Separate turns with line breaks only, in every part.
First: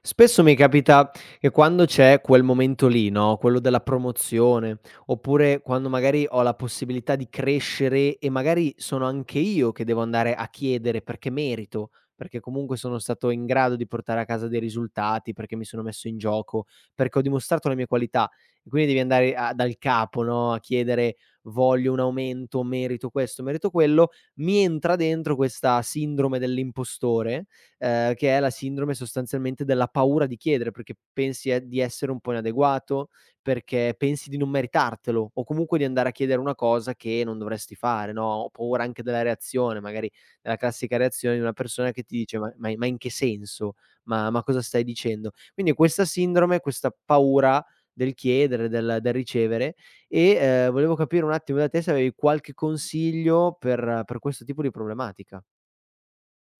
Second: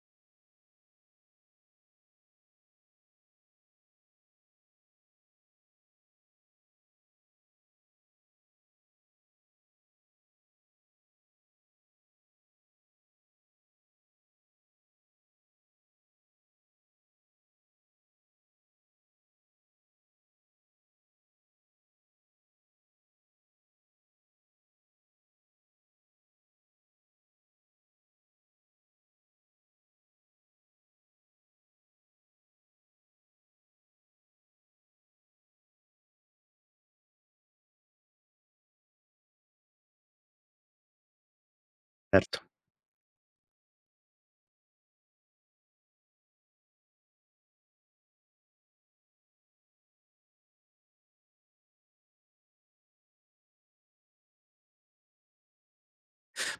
Spesso mi capita che quando c'è quel momento lì, no, quello della promozione, oppure quando magari ho la possibilità di crescere e magari sono anche io che devo andare a chiedere perché merito, perché comunque sono stato in grado di portare a casa dei risultati, perché mi sono messo in gioco, perché ho dimostrato le mie qualità. E quindi devi andare dal capo, no, a chiedere voglio un aumento, merito questo, merito quello. Mi entra dentro questa sindrome dell'impostore che è la sindrome sostanzialmente della paura di chiedere, perché pensi e di essere un po' inadeguato, perché pensi di non meritartelo o comunque di andare a chiedere una cosa che non dovresti fare, no, ho paura anche della reazione, magari della classica reazione di una persona che ti dice:
Certo.
Ma in che senso? Ma cosa stai dicendo?" Quindi questa sindrome, questa paura del chiedere, del ricevere e, volevo capire un attimo da te se avevi qualche consiglio per questo tipo di problematica.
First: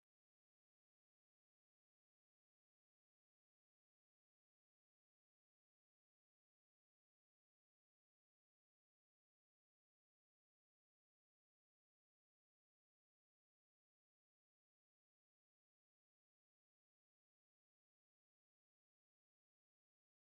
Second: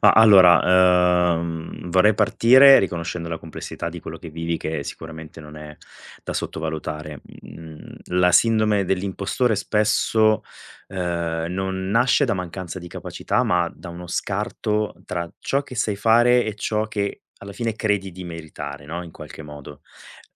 Ma allora, vorrei partire riconoscendo la complessità di quello che vivi che sicuramente non è da sottovalutare. Mhmm, la sindrome dell'impostore spesso, non nasce da mancanza di capacità, ma da uno scarto tra ciò che sai fare e ciò che alla fine credi di meritare, no, in qualche modo.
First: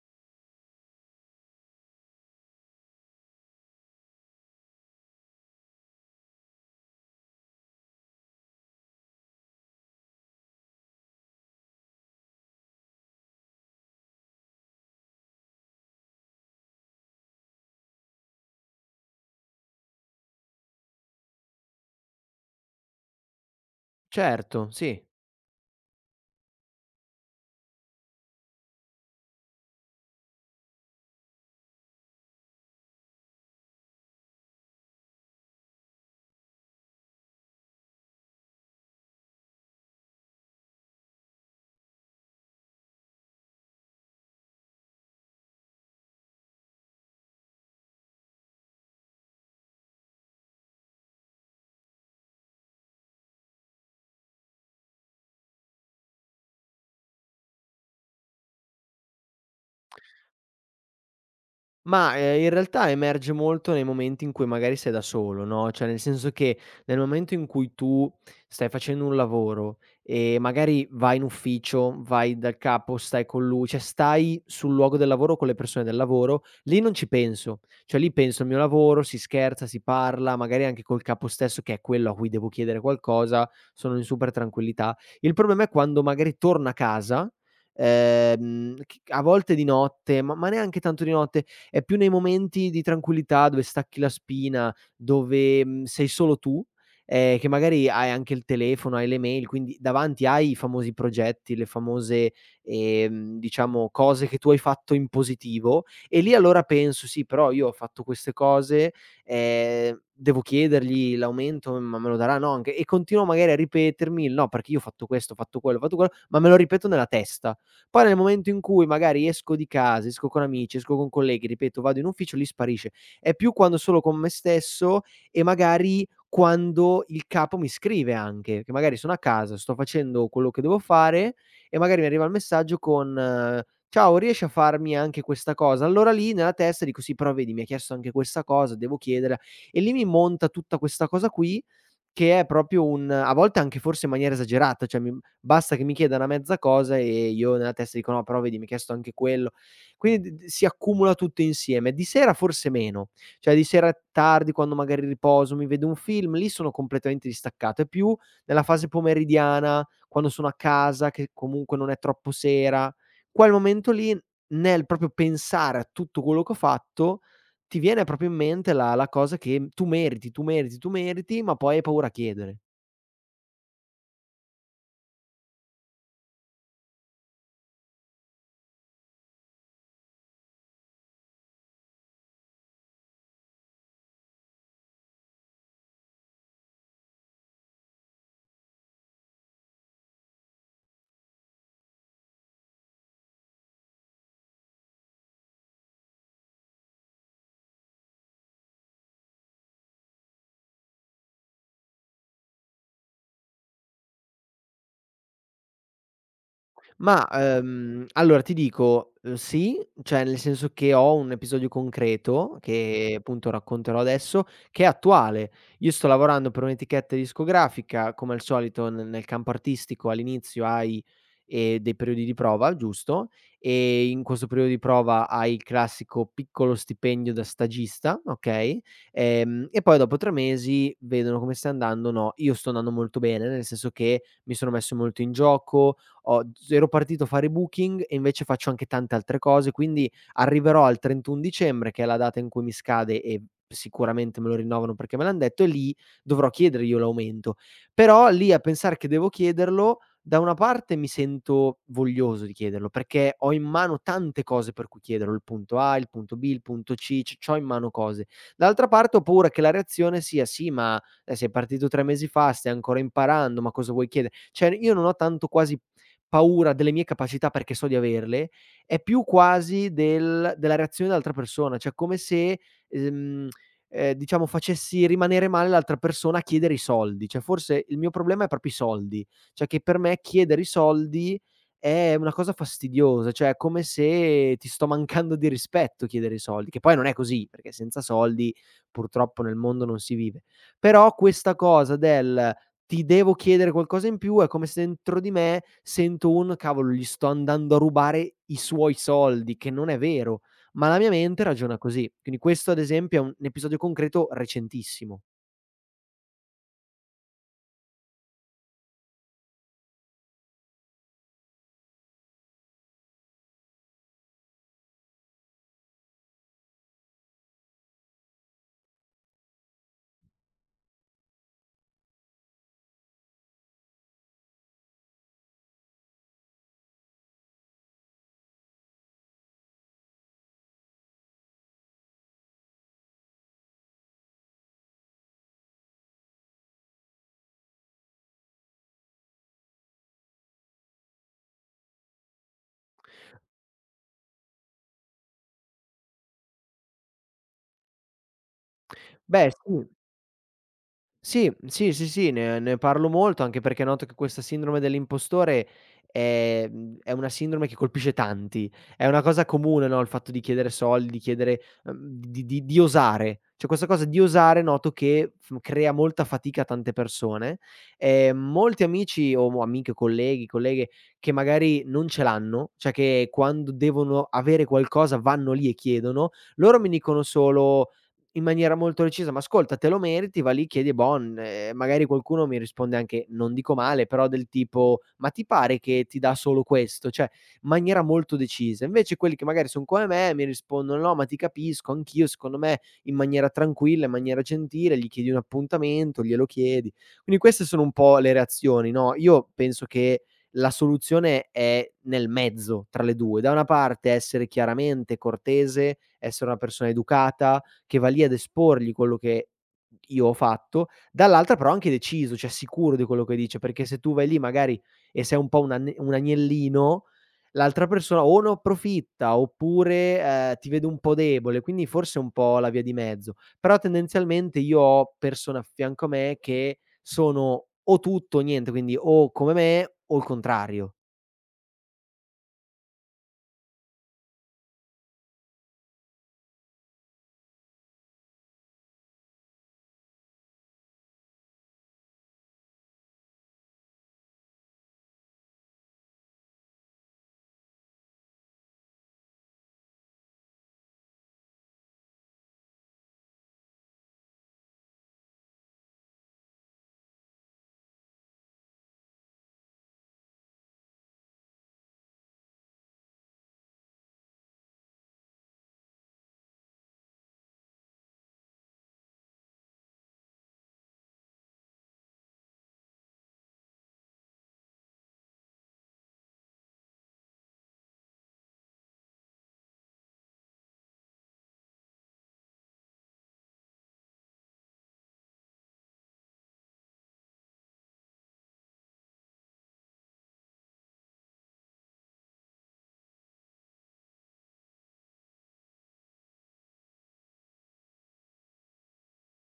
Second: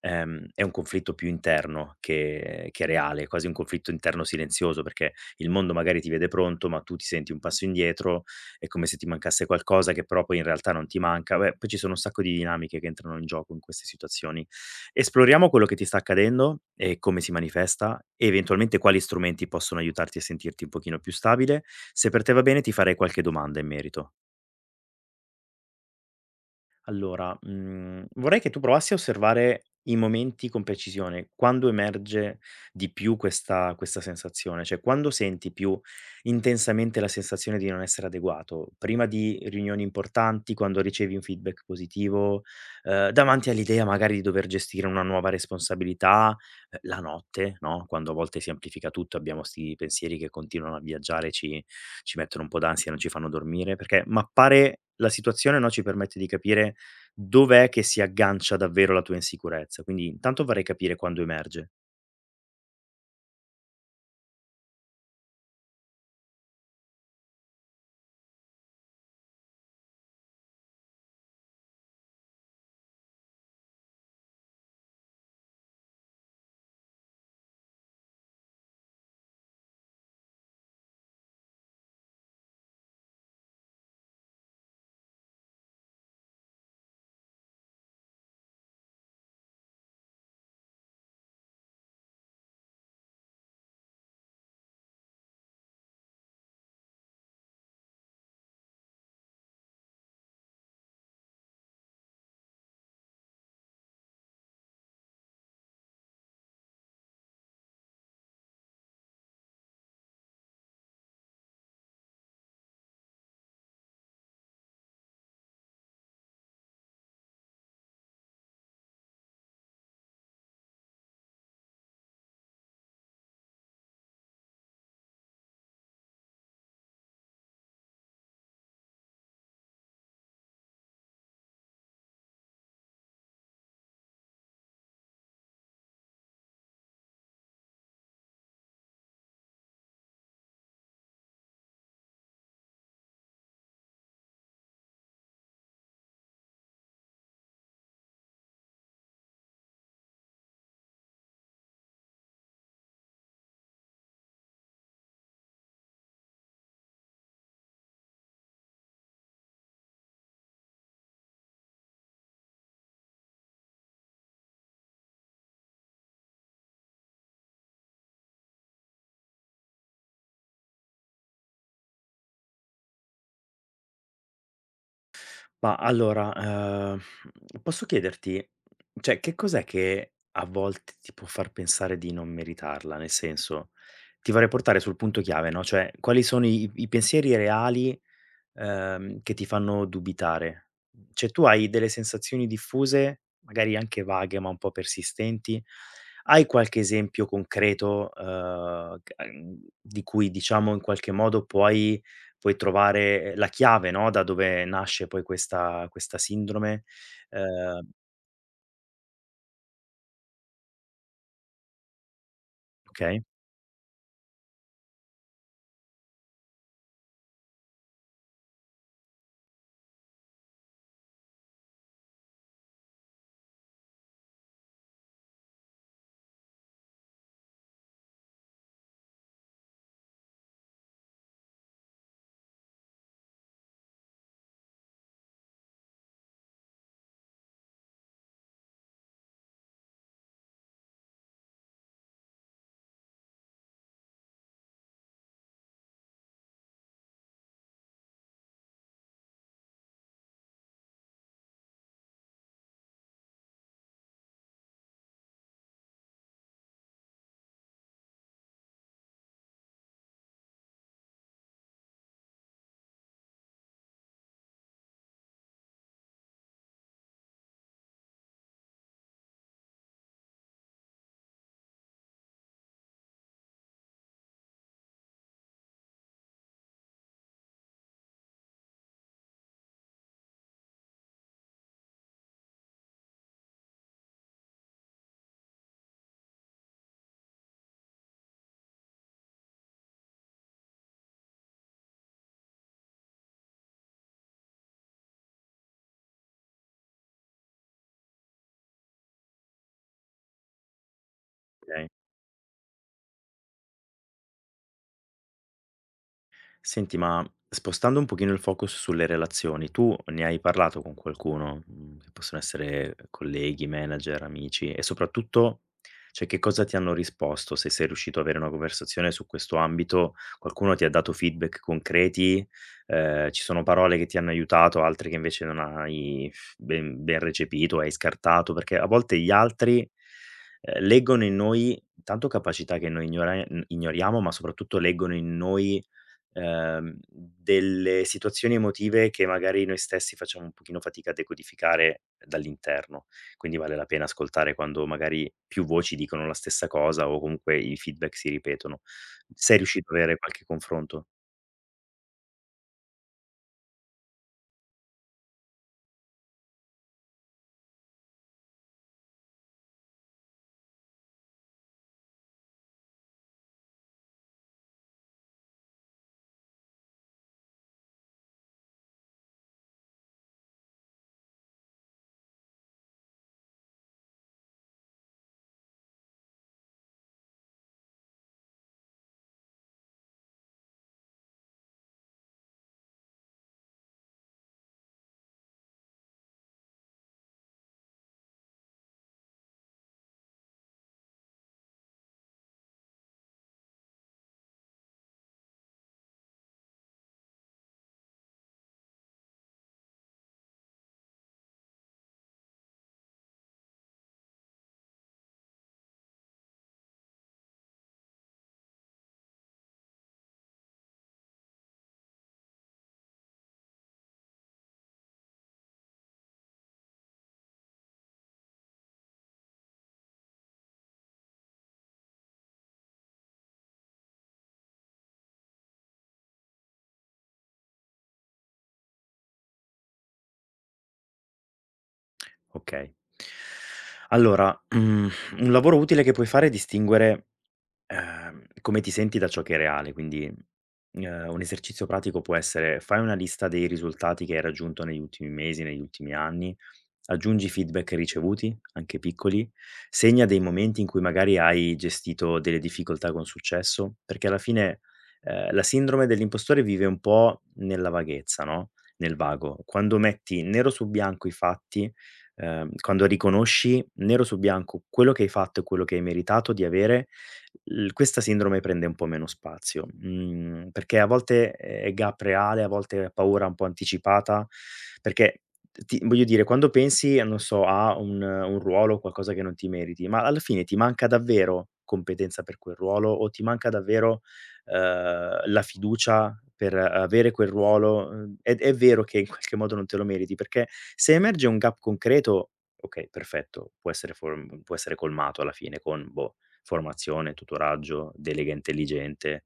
È un conflitto più interno che reale, quasi un conflitto interno silenzioso, perché il mondo magari ti vede pronto, ma tu ti senti un passo indietro. È come se ti mancasse qualcosa che però poi in realtà non ti manca. Beh, poi ci sono un sacco di dinamiche che entrano in gioco in queste situazioni. Esploriamo quello che ti sta accadendo e come si manifesta e eventualmente quali strumenti possono aiutarti a sentirti un pochino più stabile. Se per te va bene ti farei qualche domanda in merito.
Certo, sì.
Allora, mhmm, vorrei che tu provassi a osservare i momenti con precisione, quando emerge di più questa sensazione, cioè quando senti più intensamente la sensazione di non essere adeguato? Prima di riunioni importanti, quando ricevi un feedback positivo, davanti all'idea magari di dover gestire una nuova responsabilità, la notte, no, quando a volte si amplifica tutto, abbiamo 'sti pensieri che continuano a viaggiare, ci mettono un po' d'ansia, non ci fanno dormire, perché mappare la situazione, no, ci permette di capire dov'è che si aggancia davvero la tua insicurezza. Quindi intanto vorrei capire quando emerge.
Ma, in realtà emerge molto nei momenti in cui magari sei da solo, no, cioè nel senso che nel momento in cui tu stai facendo un lavoro e magari vai in ufficio, vai dal capo, stai con lui, cioè stai sul luogo del lavoro con le persone del lavoro, lì non ci penso. Cioè lì penso al mio lavoro, si scherza, si parla, magari anche col capo stesso che è quello a cui devo chiedere qualcosa, sono in super tranquillità. Il problema è quando magari torno a casa, c a volte di notte, ma neanche tanto di notte, è più nei momenti di tranquillità dove stacchi la spina, dove, sei solo tu, che magari hai anche il telefono, hai le mail, quindi davanti hai i famosi progetti, le famose, diciamo cose che tu hai fatto in positivo e lì allora penso: "Sì, però io ho fatto queste cose, devo chiedergli l'aumento, ma me lo daranno anche" e continuo magari a ripetermi il: "No, perché io ho fatto questo, ho fatto quello", ma me lo ripeto nella testa. Poi nel momento in cui magari esco di casa, esco con amici, esco con colleghi, ripeto, vado in ufficio, lì sparisce. È più quando sono con me stesso e magari quando il capo mi scrive anche, che magari sono a casa, sto facendo quello che devo fare e magari mi arriva il messaggio con: "Ciao, riesci a farmi anche questa cosa?" Allora lì nella testa dico: "Sì, però vedi mi ha chiesto anche questa cosa, devo chiederla" e lì mi monta tutta questa cosa qui che è proprio un a volte anche forse in maniera esagerata, cioè mi basta che mi chieda una mezza cosa e io nella testa dico: "No, però vedi mi hai chiesto anche quello". Quindi d si accumula tutto insieme. Di sera forse meno, cioè di sera tardi quando magari riposo, mi vedo un film, lì sono completamente distaccato. È più nella fase pomeridiana, quando sono a casa, che comunque non è troppo sera, quel momento lì, nel proprio pensare a tutto quello che ho fatto, ti viene proprio in mente la cosa che tu meriti, tu meriti, tu meriti, ma poi hai paura a chiedere.
Ma allora, ehm, posso chiederti, cioè che cos'è che a volte ti può far pensare di non meritarla? Nel senso, ti vorrei portare sul punto chiave, no, cioè quali sono i pensieri reali che ti fanno dubitare. Cioè tu hai delle sensazioni diffuse, magari anche vaghe, ma un po' persistenti. Hai qualche esempio concreto, c di cui diciamo in qualche modo puoi trovare la chiave, no, da dove nasce poi questa sindrome?
Ma,
Ehm
allora ti dico, sì, cioè nel senso che ho un episodio concreto, che
okay,
appunto racconterò adesso, che è attuale. Io sto lavorando per un'etichetta discografica, come al solito n nel campo artistico all'inizio hai, dei periodi di prova, giusto, e in questo periodo di prova hai il classico piccolo stipendio da stagista, okay, e poi dopo 3 mesi vedono come stai andando o no. Io sto andando molto bene, nel senso che mi sono messo molto in gioco, ho z ero partito a fare booking e invece faccio anche tante altre cose, quindi arriverò al 31 dicembre, che è la data in cui mi scade e sicuramente me lo rinnovano perché me l'han detto e lì dovrò chiedere io l'aumento. Però lì a pensare che devo chiederlo, da una parte mi sento voglioso di chiederlo, perché ho in mano tante cose per cui chiederlo, il punto A, il punto B, il punto C, c'ho in mano cose. Dall'altra parte ho paura che la reazione sia: "Sì, ma, sei partito 3 mesi fa, stai ancora imparando, ma cosa vuoi chiede" Cioè io non ho tanto quasi paura delle mie capacità perché so di averle, è più quasi del della reazione dell'altra persona, cioè come se, ehm, diciamo facessi rimanere male l'altra persona a chiedere i soldi. Cioè forse il mio problema è proprio i soldi, cioè che per me chiedere i soldi è una cosa fastidiosa, cioè è come se ti sto mancando di rispetto chiedere i soldi, che poi non è così, perché senza soldi purtroppo nel mondo non si vive. Però questa cosa del ti devo chiedere qualcosa in più, è come se dentro di me sento un: "Cavolo, gli sto andando a rubare i suoi soldi", che non è vero, ma la mia mente ragiona
okay.
così. Quindi questo ad esempio è un episodio concreto recentissimo.
Senti, ma spostando un pochino il focus sulle relazioni, tu ne hai parlato con qualcuno, mhmm, che possono essere colleghi, manager, amici e soprattutto, cioè, che cosa ti hanno risposto? Se sei riuscito ad avere una conversazione su questo ambito, qualcuno ti ha dato feedback concreti, ci sono parole che ti hanno aiutato, altre che invece non hai ben recepito, hai scartato, perché a volte gli altri, leggono in noi tanto capacità che noi ignoriamo, ma soprattutto leggono in noi delle situazioni emotive che magari noi stessi facciamo un pochino fatica a decodificare dall'interno. Quindi vale la pena ascoltare quando magari più voci dicono la stessa cosa o comunque i feedback si ripetono.
Beh,
Sei
sì.
riuscito ad avere qualche confronto?
Sì, mhmm, sì, sì, sì, ne parlo molto, anche perché noto che questa sindrome dell'impostore è una sindrome che colpisce tanti. È una cosa comune, no, il fatto di chiedere soldi, di chiedere di osare. Cioè questa cosa di osare noto che f crea molta fatica a tante persone. Molti amici o mo amiche, colleghi, colleghe che magari non ce l'hanno, cioè che quando devono avere qualcosa vanno lì e chiedono, loro mi dicono solo: in maniera molto decisa: "Ma ascolta, te lo meriti, va lì, chiedi e bon." Magari qualcuno mi risponde anche, non dico male, però del tipo: "Ma ti pare che ti dà solo questo?" Cioè, in maniera molto decisa. Invece quelli che magari son come me mi rispondono: "No, ma ti capisco, anch'io." Secondo me in maniera tranquilla, in maniera gentile, gli chiedi un appuntamento, glielo chiedi. Quindi queste sono un po' le reazioni, no, io penso che la soluzione è nel mezzo tra le 2: da una parte essere chiaramente cortese, essere una persona educata, che va lì ad esporgli quello che io ho fatto, dall'altra però anche deciso, cioè sicuro di quello che dice, perché se tu vai lì magari e sei un po' un agnellino, l'altra persona o ne approfitta oppure, ti vede un po' debole, quindi forse è un po' la via di mezzo. Però tendenzialmente io ho persone a fianco a me che sono o tutto o niente, quindi o come me o il contrario.
Okay. Allora, mhmm, un lavoro utile che puoi fare è distinguere come ti senti da ciò che è reale, quindi, un esercizio pratico può essere: fai una lista dei risultati che hai raggiunto negli ultimi mesi, negli ultimi anni, aggiungi feedback ricevuti, anche piccoli, segna dei momenti in cui magari hai gestito delle difficoltà con successo, perché alla fine, la sindrome dell'impostore vive un po' nella vaghezza, no, nel vago. Quando metti nero su bianco i fatti, quando riconosci nero su bianco quello che hai fatto e quello che hai meritato di avere l questa sindrome prende un po' meno spazio, mhmm, perché a volte è gap reale, a volte è paura un po' anticipata, perché ti voglio dire, quando pensi a non so, a un ruolo, qualcosa che non ti meriti, ma alla fine ti manca davvero competenza per quel ruolo o ti manca davvero, la fiducia per avere quel ruolo? È vero che in qualche modo non te lo meriti, perché se emerge un gap concreto, okay, perfetto, può essere form può essere colmato alla fine con boh, formazione, tutoraggio, delega intelligente.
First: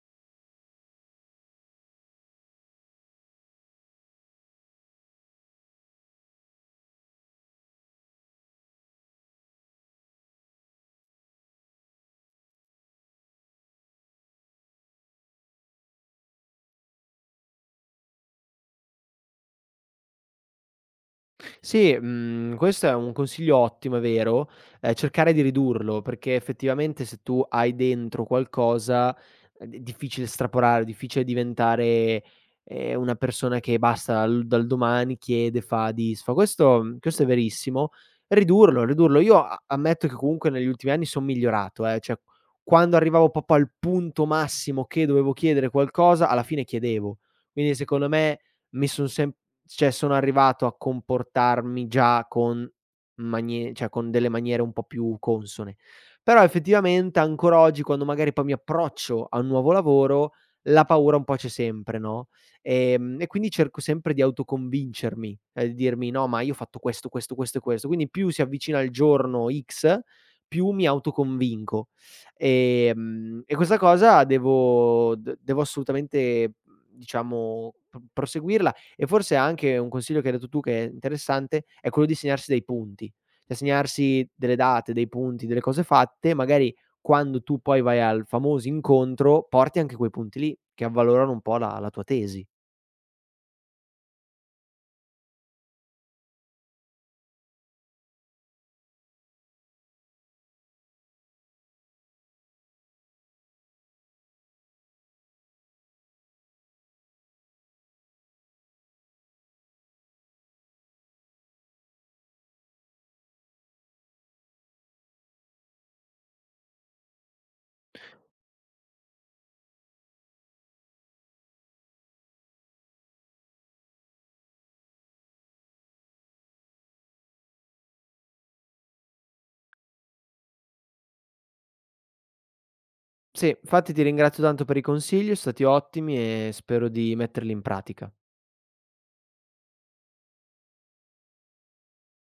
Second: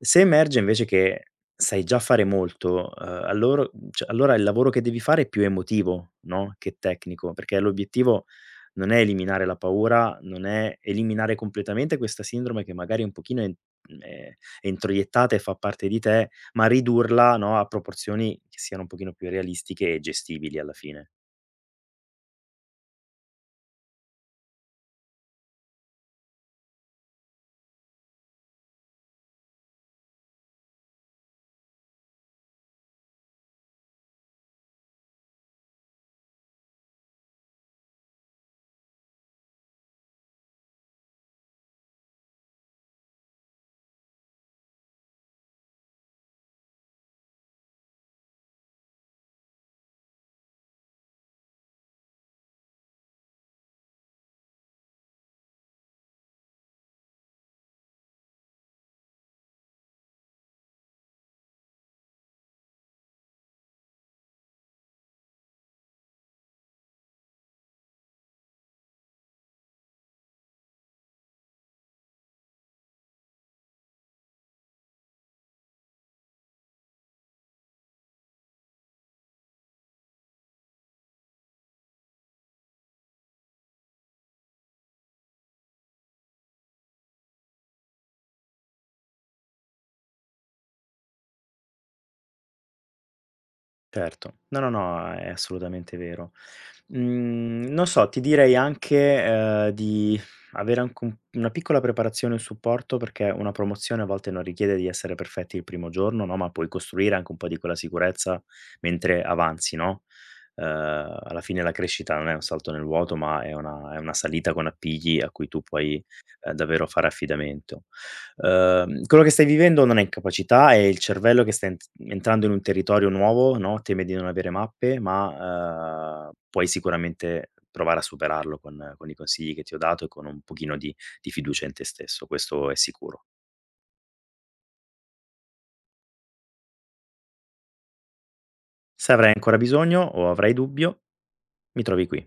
Se emerge invece che sai già fare molto, allor cioè allora il lavoro che devi fare è più emotivo, no, che tecnico, perché l'obiettivo non è eliminare la paura, non è eliminare completamente questa sindrome che magari un pochino è in mhmm, è introiettata e fa parte di te, ma ridurla, no, a proporzioni che siano un pochino più realistiche e gestibili alla fine.
Sì, mhmm, questo è un consiglio ottimo, è vero, cercare di ridurlo, perché effettivamente se tu hai dentro qualcosa è d difficile straporare, difficile diventare, una persona che basta l dal domani chiede, fa, disfa. Questo è verissimo. Ridurlo, ridurlo. Io a ammetto che comunque negli ultimi anni son migliorato, cioè quando arrivavo proprio al punto massimo che dovevo chiedere qualcosa, alla fine chiedevo. Quindi secondo me mi son sem cioè sono arrivato a comportarmi già con manie cioè con delle maniere un po' più consone. Però effettivamente ancora oggi quando magari poi mi approccio a un nuovo lavoro, la paura un po' c'è sempre, no, e quindi cerco sempre di autoconvincermi, di dirmi: "No, ma io ho fatto questo, questo, questo e questo". Quindi più si avvicina il giorno X, più mi autoconvinco. E questa cosa devo d devo assolutamente, diciamo p proseguirla e forse anche un consiglio che hai dato tu che è interessante, è quello di segnarsi dei punti, cioè segnarsi delle date, dei punti, delle cose fatte, magari quando tu poi vai al famoso incontro porti anche quei punti lì che avvalorano un po' la tua tesi.
Certo. No, no, no, è assolutamente vero. Mhmm, non so, ti direi anche, di avere anche un una piccola preparazione e un supporto, perché una promozione a volte non richiede di essere perfetti il primo giorno, no, ma puoi costruire anche un po' di quella sicurezza mentre avanzi, no, ehm, alla fine la crescita non è un salto nel vuoto, ma è una salita con appigli a cui tu puoi, davvero fare affidamento. Quello che stai vivendo non è incapacità, è il cervello che sta entrando in un territorio nuovo, no, teme di non avere mappe, ma, puoi sicuramente provare a superarlo con i consigli che ti ho dato e con un pochino di fiducia in te stesso, questo è sicuro.
Sì, infatti ti ringrazio tanto per i consigli, so' stati ottimi e spero di metterli in pratica.
Se avrai ancora bisogno o avrai dubbio, mi trovi qui.